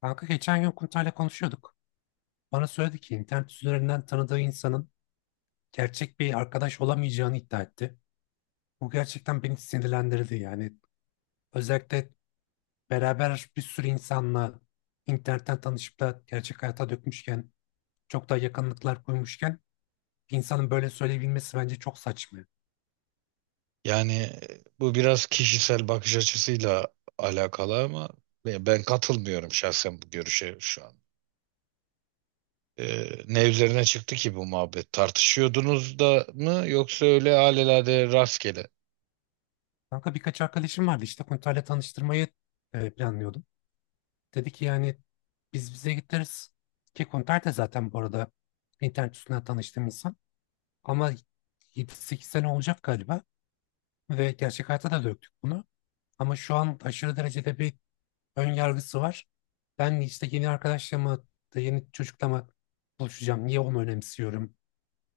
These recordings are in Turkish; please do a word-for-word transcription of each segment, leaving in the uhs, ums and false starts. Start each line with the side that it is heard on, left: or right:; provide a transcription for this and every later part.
left: Kanka geçen gün Kurtay'la konuşuyorduk. Bana söyledi ki internet üzerinden tanıdığı insanın gerçek bir arkadaş olamayacağını iddia etti. Bu gerçekten beni sinirlendirdi yani. Özellikle beraber bir sürü insanla internetten tanışıp da gerçek hayata dökmüşken, çok daha yakınlıklar kurmuşken bir insanın böyle söyleyebilmesi bence çok saçma.
right: Yani e, bu biraz kişisel bakış açısıyla alakalı ama e, ben katılmıyorum şahsen bu görüşe şu an. E, ne üzerine çıktı ki bu muhabbet? Tartışıyordunuz da mı yoksa öyle alelade rastgele?
left: Kanka birkaç arkadaşım vardı işte Kurtay'la tanıştırmayı e, planlıyordum. Dedi ki yani biz bize gideriz ki Kurtay da zaten bu arada internet üstünden tanıştığım insan. Ama yedi sekiz sene olacak galiba ve gerçek hayata da döktük bunu. Ama şu an aşırı derecede bir ön yargısı var. Ben işte yeni arkadaşla mı, yeni çocukla mı buluşacağım? Niye onu önemsiyorum?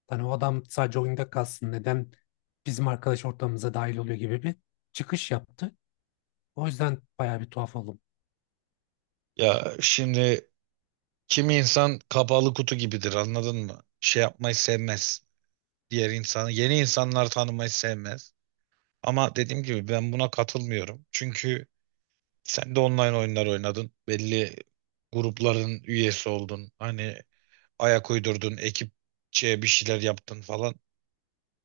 left: Hani o adam sadece oyunda kalsın. Neden bizim arkadaş ortamımıza dahil oluyor gibi bir çıkış yaptı. O yüzden bayağı bir tuhaf oldum.
right: Ya şimdi kimi insan kapalı kutu gibidir, anladın mı? Şey yapmayı sevmez. Diğer insanı, yeni insanlar tanımayı sevmez. Ama dediğim gibi ben buna katılmıyorum. Çünkü sen de online oyunlar oynadın. Belli grupların üyesi oldun. Hani ayak uydurdun, ekipçe bir şeyler yaptın falan.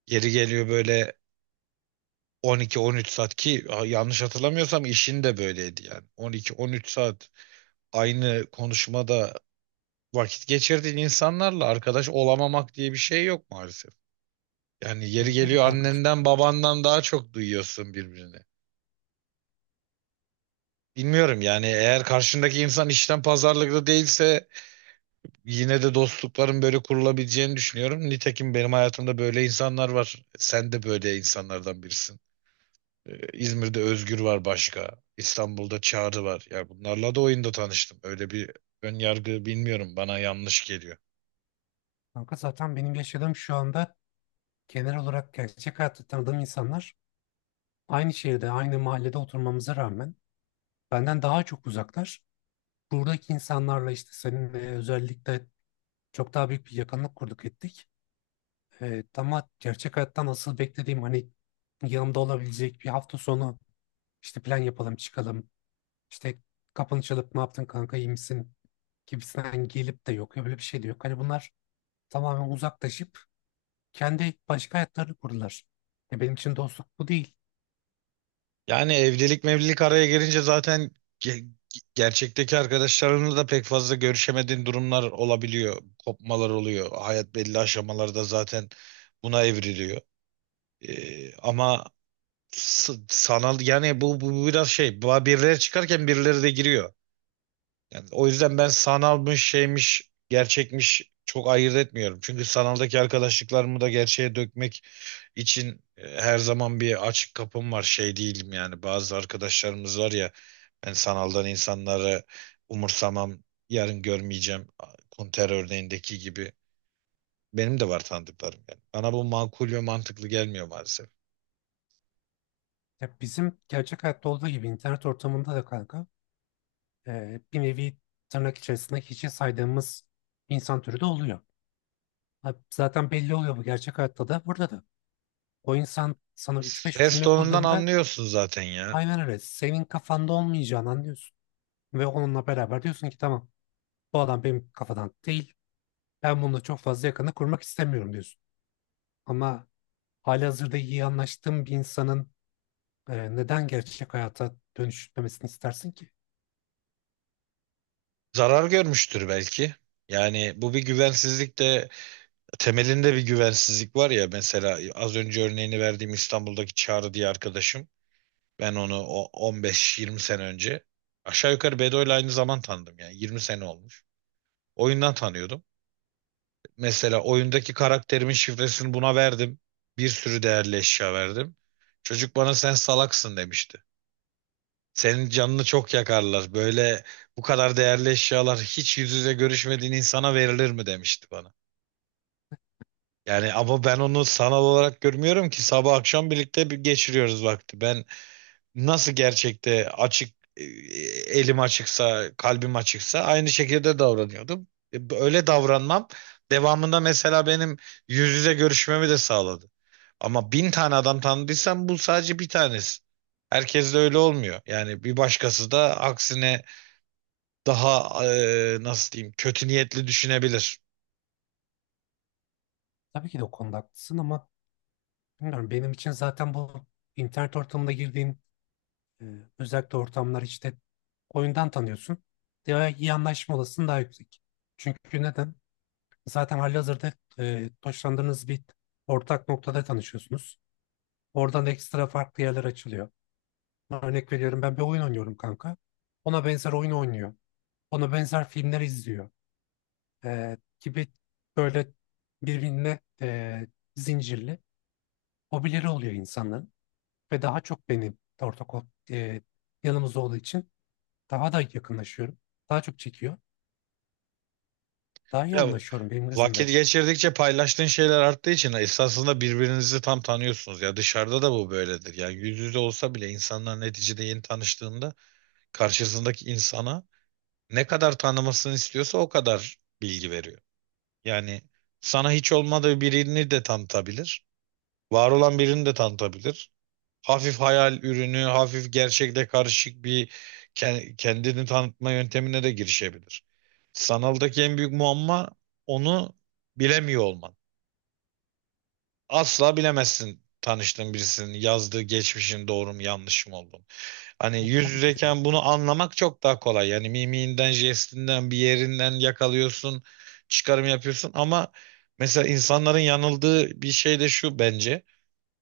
right: Yeri geliyor böyle on iki on üç saat, ki a- yanlış hatırlamıyorsam işin de böyleydi yani. on iki on üç saat aynı konuşmada vakit geçirdiğin insanlarla arkadaş olamamak diye bir şey yok maalesef. Yani yeri
left: Aynen öyle
right: geliyor
left: kankacığım.
right: annenden babandan daha çok duyuyorsun birbirini. Bilmiyorum yani, eğer karşındaki insan işten pazarlıklı değilse yine de dostlukların böyle kurulabileceğini düşünüyorum. Nitekim benim hayatımda böyle insanlar var. Sen de böyle insanlardan birisin. Ee, İzmir'de Özgür var başka. İstanbul'da Çağrı var. Ya bunlarla da oyunda tanıştım. Öyle bir ön yargı bilmiyorum. Bana yanlış geliyor.
left: Kanka zaten benim yaşadığım şu anda genel olarak gerçek hayatta tanıdığım insanlar aynı şehirde, aynı mahallede oturmamıza rağmen benden daha çok uzaklar. Buradaki insanlarla işte seninle özellikle çok daha büyük bir yakınlık kurduk ettik. Ee, ama gerçek hayattan asıl beklediğim hani yanımda olabilecek bir hafta sonu işte plan yapalım çıkalım. İşte kapını çalıp ne yaptın kanka iyi misin gibisinden gelip de yok. Öyle bir şey de yok. Hani bunlar tamamen uzaklaşıp kendi başka hayatlarını kurdular. Ya benim için dostluk bu değil.
right: Yani evlilik mevlilik araya gelince zaten ge- gerçekteki arkadaşlarınla da pek fazla görüşemediğin durumlar olabiliyor. Kopmalar oluyor. Hayat belli aşamalarda zaten buna evriliyor. Ee, ama s- sanal yani bu, bu biraz şey bu- birileri çıkarken birileri de giriyor. Yani o yüzden ben sanalmış şeymiş gerçekmiş çok ayırt etmiyorum. Çünkü sanaldaki arkadaşlıklarımı da gerçeğe dökmek için e, her zaman bir açık kapım var, şey değilim yani, bazı arkadaşlarımız var ya, ben sanaldan insanları umursamam, yarın görmeyeceğim konter örneğindeki gibi benim de var tanıdıklarım yani. Bana bu makul ve mantıklı gelmiyor maalesef.
left: Ya bizim gerçek hayatta olduğu gibi internet ortamında da kanka e, bir nevi tırnak içerisinde hiçe saydığımız insan türü de oluyor. Ha, zaten belli oluyor bu gerçek hayatta da burada da. O insan sana üç beş
right: Ses
left: cümle
right: tonundan
left: kurduğunda
right: anlıyorsun zaten ya.
left: aynen öyle senin kafanda olmayacağını anlıyorsun. Ve onunla beraber diyorsun ki tamam bu adam benim kafadan değil. Ben bununla çok fazla yakını kurmak istemiyorum diyorsun. Ama halihazırda iyi anlaştığın bir insanın e, neden gerçek hayata dönüştürmemesini istersin ki?
right: Zarar görmüştür belki. Yani bu bir güvensizlik de, temelinde bir güvensizlik var ya. Mesela az önce örneğini verdiğim İstanbul'daki Çağrı diye arkadaşım, ben onu o on beş yirmi sene önce aşağı yukarı Bedo'yla aynı zaman tanıdım, yani yirmi sene olmuş. Oyundan tanıyordum. Mesela oyundaki karakterimin şifresini buna verdim. Bir sürü değerli eşya verdim. Çocuk bana sen salaksın demişti. Senin canını çok yakarlar. Böyle bu kadar değerli eşyalar hiç yüz yüze görüşmediğin insana verilir mi demişti bana. Yani ama ben onu sanal olarak görmüyorum ki, sabah akşam birlikte bir geçiriyoruz vakti. Ben nasıl gerçekte açık e, elim açıksa, kalbim açıksa aynı şekilde davranıyordum. E, Öyle davranmam devamında mesela benim yüz yüze görüşmemi de sağladı. Ama bin tane adam tanıdıysam bu sadece bir tanesi. Herkes de öyle olmuyor. Yani bir başkası da aksine daha e, nasıl diyeyim, kötü niyetli düşünebilir.
left: Tabii ki de o konuda haklısın ama bilmiyorum benim için zaten bu internet ortamında girdiğim Ee, özellikle ortamlar işte oyundan tanıyorsun. Daha iyi anlaşma olasılığın daha yüksek. Çünkü neden? Zaten halihazırda e, hoşlandığınız bir ortak noktada tanışıyorsunuz. Oradan da ekstra farklı yerler açılıyor. Örnek veriyorum ben bir oyun oynuyorum kanka. Ona benzer oyun oynuyor. Ona benzer filmler izliyor. Ee, gibi böyle birbirine e, zincirli hobileri oluyor insanların. Ve daha çok benim ortak o- e, yanımız olduğu için daha da yakınlaşıyorum. Daha çok çekiyor. Daha iyi
right: Ya
left: anlaşıyorum benim
right: vakit
left: gözümde.
right: geçirdikçe paylaştığın şeyler arttığı için esasında birbirinizi tam tanıyorsunuz. Ya dışarıda da bu böyledir. Yani yüz yüze olsa bile insanlar neticede yeni tanıştığında karşısındaki insana ne kadar tanımasını istiyorsa o kadar bilgi veriyor. Yani sana hiç olmadığı birini de tanıtabilir. Var olan birini de tanıtabilir. Hafif hayal ürünü, hafif gerçekle karışık bir ke- kendini tanıtma yöntemine de girişebilir. Sanaldaki en büyük muamma onu bilemiyor olman. Asla bilemezsin tanıştığın birisinin yazdığı geçmişin doğru mu yanlış mı olduğunu. Hani
left: Ya,
right: yüz
left: tabii ki de öyle.
right: yüzeyken bunu anlamak çok daha kolay. Yani mimiğinden, jestinden, bir yerinden yakalıyorsun, çıkarım yapıyorsun. Ama mesela insanların yanıldığı bir şey de şu bence.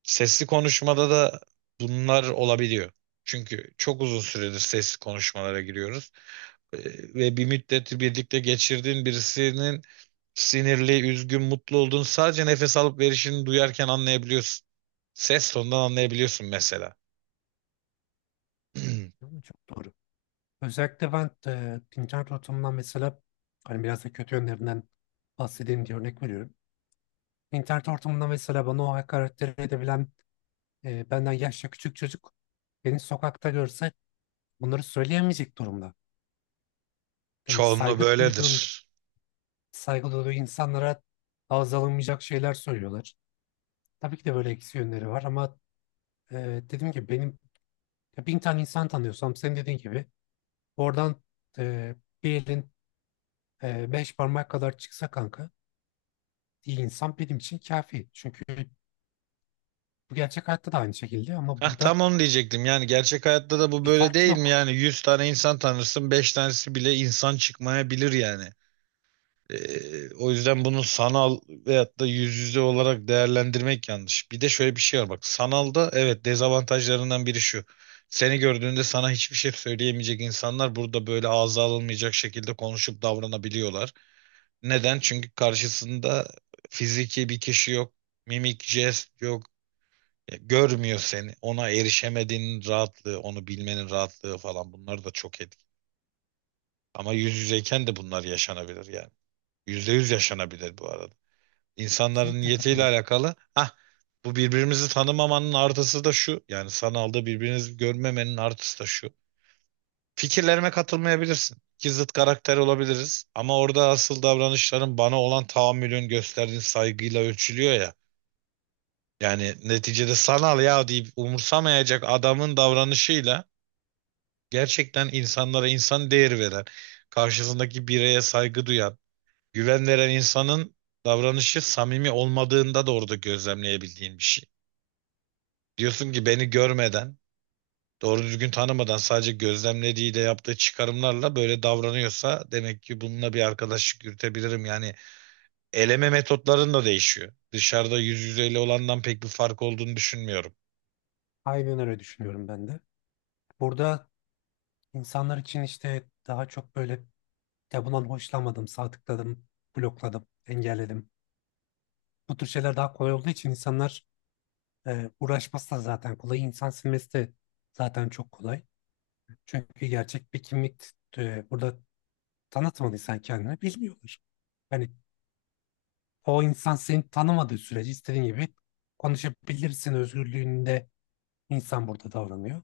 right: Sesli konuşmada da bunlar olabiliyor. Çünkü çok uzun süredir sesli konuşmalara giriyoruz. Ee, Ve bir müddet birlikte geçirdiğin birisinin sinirli, üzgün, mutlu olduğunu sadece nefes alıp verişini duyarken anlayabiliyorsun. Ses tonundan anlayabiliyorsun mesela.
left: Yani çok doğru. Özellikle ben e, internet ortamından mesela hani biraz da kötü yönlerinden bahsedeyim diye örnek veriyorum. İnternet ortamında mesela bana o hakaretleri edebilen e, benden yaşça küçük çocuk beni sokakta görse bunları söyleyemeyecek durumda. Yani
right: Çoğunluğu
left: saygı duyduğun,
right: böyledir.
left: saygı duyduğu insanlara ağız alınmayacak şeyler söylüyorlar. Tabii ki de böyle eksi yönleri var ama e, dediğim gibi benim ya bin tane insan tanıyorsam senin dediğin gibi oradan e, bir elin e, beş parmak kadar çıksa kanka iyi insan benim için kafi. Çünkü bu gerçek hayatta da aynı şekilde ama
right: Hah,
left: burada
right: tam onu diyecektim. Yani gerçek hayatta da bu
left: bir
right: böyle
left: fark
right: değil mi?
left: yok.
right: Yani yüz tane insan tanırsın, beş tanesi bile insan çıkmayabilir yani. Ee, o yüzden bunu sanal veyahut da yüz yüze olarak değerlendirmek yanlış. Bir de şöyle bir şey var bak, sanalda evet, dezavantajlarından biri şu. Seni gördüğünde sana hiçbir şey söyleyemeyecek insanlar burada böyle ağza alınmayacak şekilde konuşup davranabiliyorlar. Neden? Çünkü karşısında fiziki bir kişi yok, mimik, jest yok. Ya, görmüyor seni. Ona erişemediğinin rahatlığı, onu bilmenin rahatlığı falan, bunlar da çok etki. Ama yüz yüzeyken de bunlar yaşanabilir yani. Yüzde yüz yaşanabilir bu arada. İnsanların
left: Kesinlikle
right: niyetiyle
left: katılıyorum.
right: alakalı. Hah, bu birbirimizi tanımamanın artısı da şu. Yani sanalda birbirinizi görmemenin artısı da şu. Fikirlerime katılmayabilirsin. İki zıt karakter olabiliriz. Ama orada asıl davranışların bana olan tahammülün gösterdiğin saygıyla ölçülüyor ya. Yani neticede sanal ya deyip umursamayacak adamın davranışıyla gerçekten insanlara insan değeri veren, karşısındaki bireye saygı duyan, güven veren insanın davranışı samimi olmadığında da orada gözlemleyebildiğin bir şey. Diyorsun ki beni görmeden, doğru düzgün tanımadan sadece gözlemlediğiyle yaptığı çıkarımlarla böyle davranıyorsa, demek ki bununla bir arkadaşlık yürütebilirim. Yani eleme metotların da değişiyor. Dışarıda yüz yüzeyle olandan pek bir fark olduğunu düşünmüyorum.
left: Aynen öyle düşünüyorum ben de. Burada insanlar için işte daha çok böyle ya bundan hoşlanmadım, sağ tıkladım, blokladım, engelledim. Bu tür şeyler daha kolay olduğu için insanlar e, uğraşması da zaten kolay. İnsan silmesi de zaten çok kolay. Çünkü gerçek bir kimlik e, burada tanıtmadıysan kendini bilmiyorlar. Yani o insan seni tanımadığı sürece istediğin gibi konuşabilirsin özgürlüğünde insan burada davranıyor.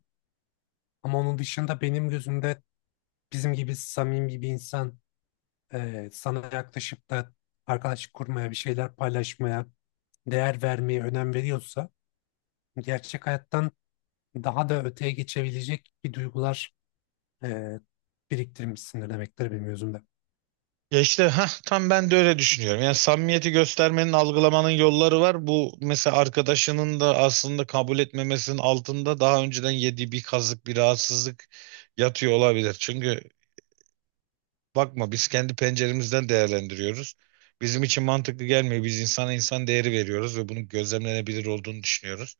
left: Ama onun dışında benim gözümde bizim gibi samimi bir insan e, sana yaklaşıp da arkadaşlık kurmaya, bir şeyler paylaşmaya, değer vermeye önem veriyorsa gerçek hayattan daha da öteye geçebilecek bir duygular e, biriktirmişsindir demektir bir mevzumda.
right: Ya işte hah, tam ben de öyle düşünüyorum. Yani samimiyeti göstermenin, algılamanın yolları var. Bu mesela arkadaşının da aslında kabul etmemesinin altında daha önceden yediği bir kazık, bir rahatsızlık yatıyor olabilir. Çünkü bakma, biz kendi penceremizden değerlendiriyoruz. Bizim için mantıklı gelmiyor. Biz insana insan değeri veriyoruz ve bunun gözlemlenebilir olduğunu düşünüyoruz.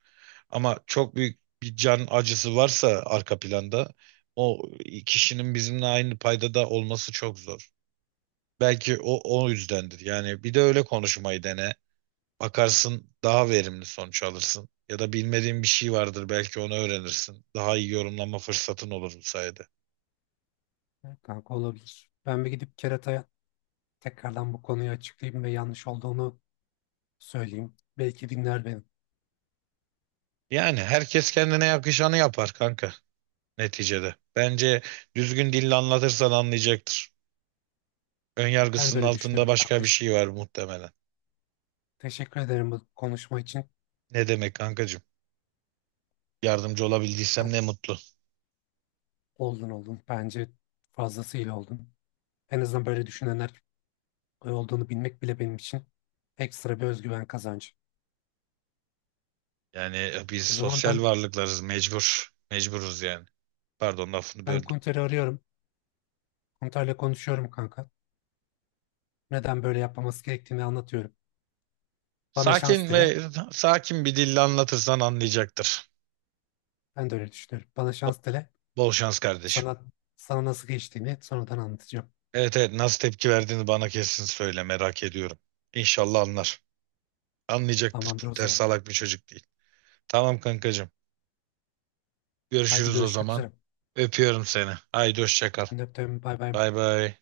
right: Ama çok büyük bir can acısı varsa arka planda, o kişinin bizimle aynı paydada olması çok zor. Belki o o yüzdendir. Yani bir de öyle konuşmayı dene. Bakarsın daha verimli sonuç alırsın. Ya da bilmediğin bir şey vardır, belki onu öğrenirsin. Daha iyi yorumlama fırsatın olur bu sayede.
left: Evet. Kanka olabilir. Ben bir gidip Kerata'ya tekrardan bu konuyu açıklayayım ve yanlış olduğunu söyleyeyim. Belki dinler beni.
right: Yani herkes kendine yakışanı yapar kanka, neticede. Bence düzgün dille anlatırsan anlayacaktır.
left: Ben de
right: Önyargısının
left: öyle
right: altında
left: düşünüyorum
right: başka bir
left: kankacığım.
right: şey var muhtemelen.
left: Teşekkür ederim bu konuşma için.
right: Ne demek kankacığım? Yardımcı
left: Ben
right: olabildiysem ne mutlu.
left: oldun oldun. Bence fazlasıyla oldun. En azından böyle düşünenler olduğunu bilmek bile benim için ekstra bir özgüven kazancı.
right: Yani e, biz
left: O zaman
right: sosyal
left: ben
right: varlıklarız, mecbur. Mecburuz yani. Pardon, lafını
left: ben
right: böldüm.
left: Kunter'i arıyorum. Kunter'le konuşuyorum kanka. Neden böyle yapmaması gerektiğini anlatıyorum. Bana şans
right: Sakin
left: dile.
right: ve sakin bir dille anlatırsan anlayacaktır.
left: Ben de öyle düşünüyorum. Bana şans dile.
right: Bol şans kardeşim.
left: Sana sana nasıl geçtiğini sonradan anlatacağım.
right: Evet evet, nasıl tepki verdiğini bana kesin söyle, merak ediyorum. İnşallah anlar. Anlayacaktır.
left: Tamamdır o
right: Kurter
left: zaman.
right: salak bir çocuk değil. Tamam kankacığım.
left: Haydi
right: Görüşürüz o
left: görüşmek
right: zaman.
left: üzere.
right: Öpüyorum seni. Haydi hoşça kal.
left: Ben de öptüm. Bay bay.
right: Bay bay.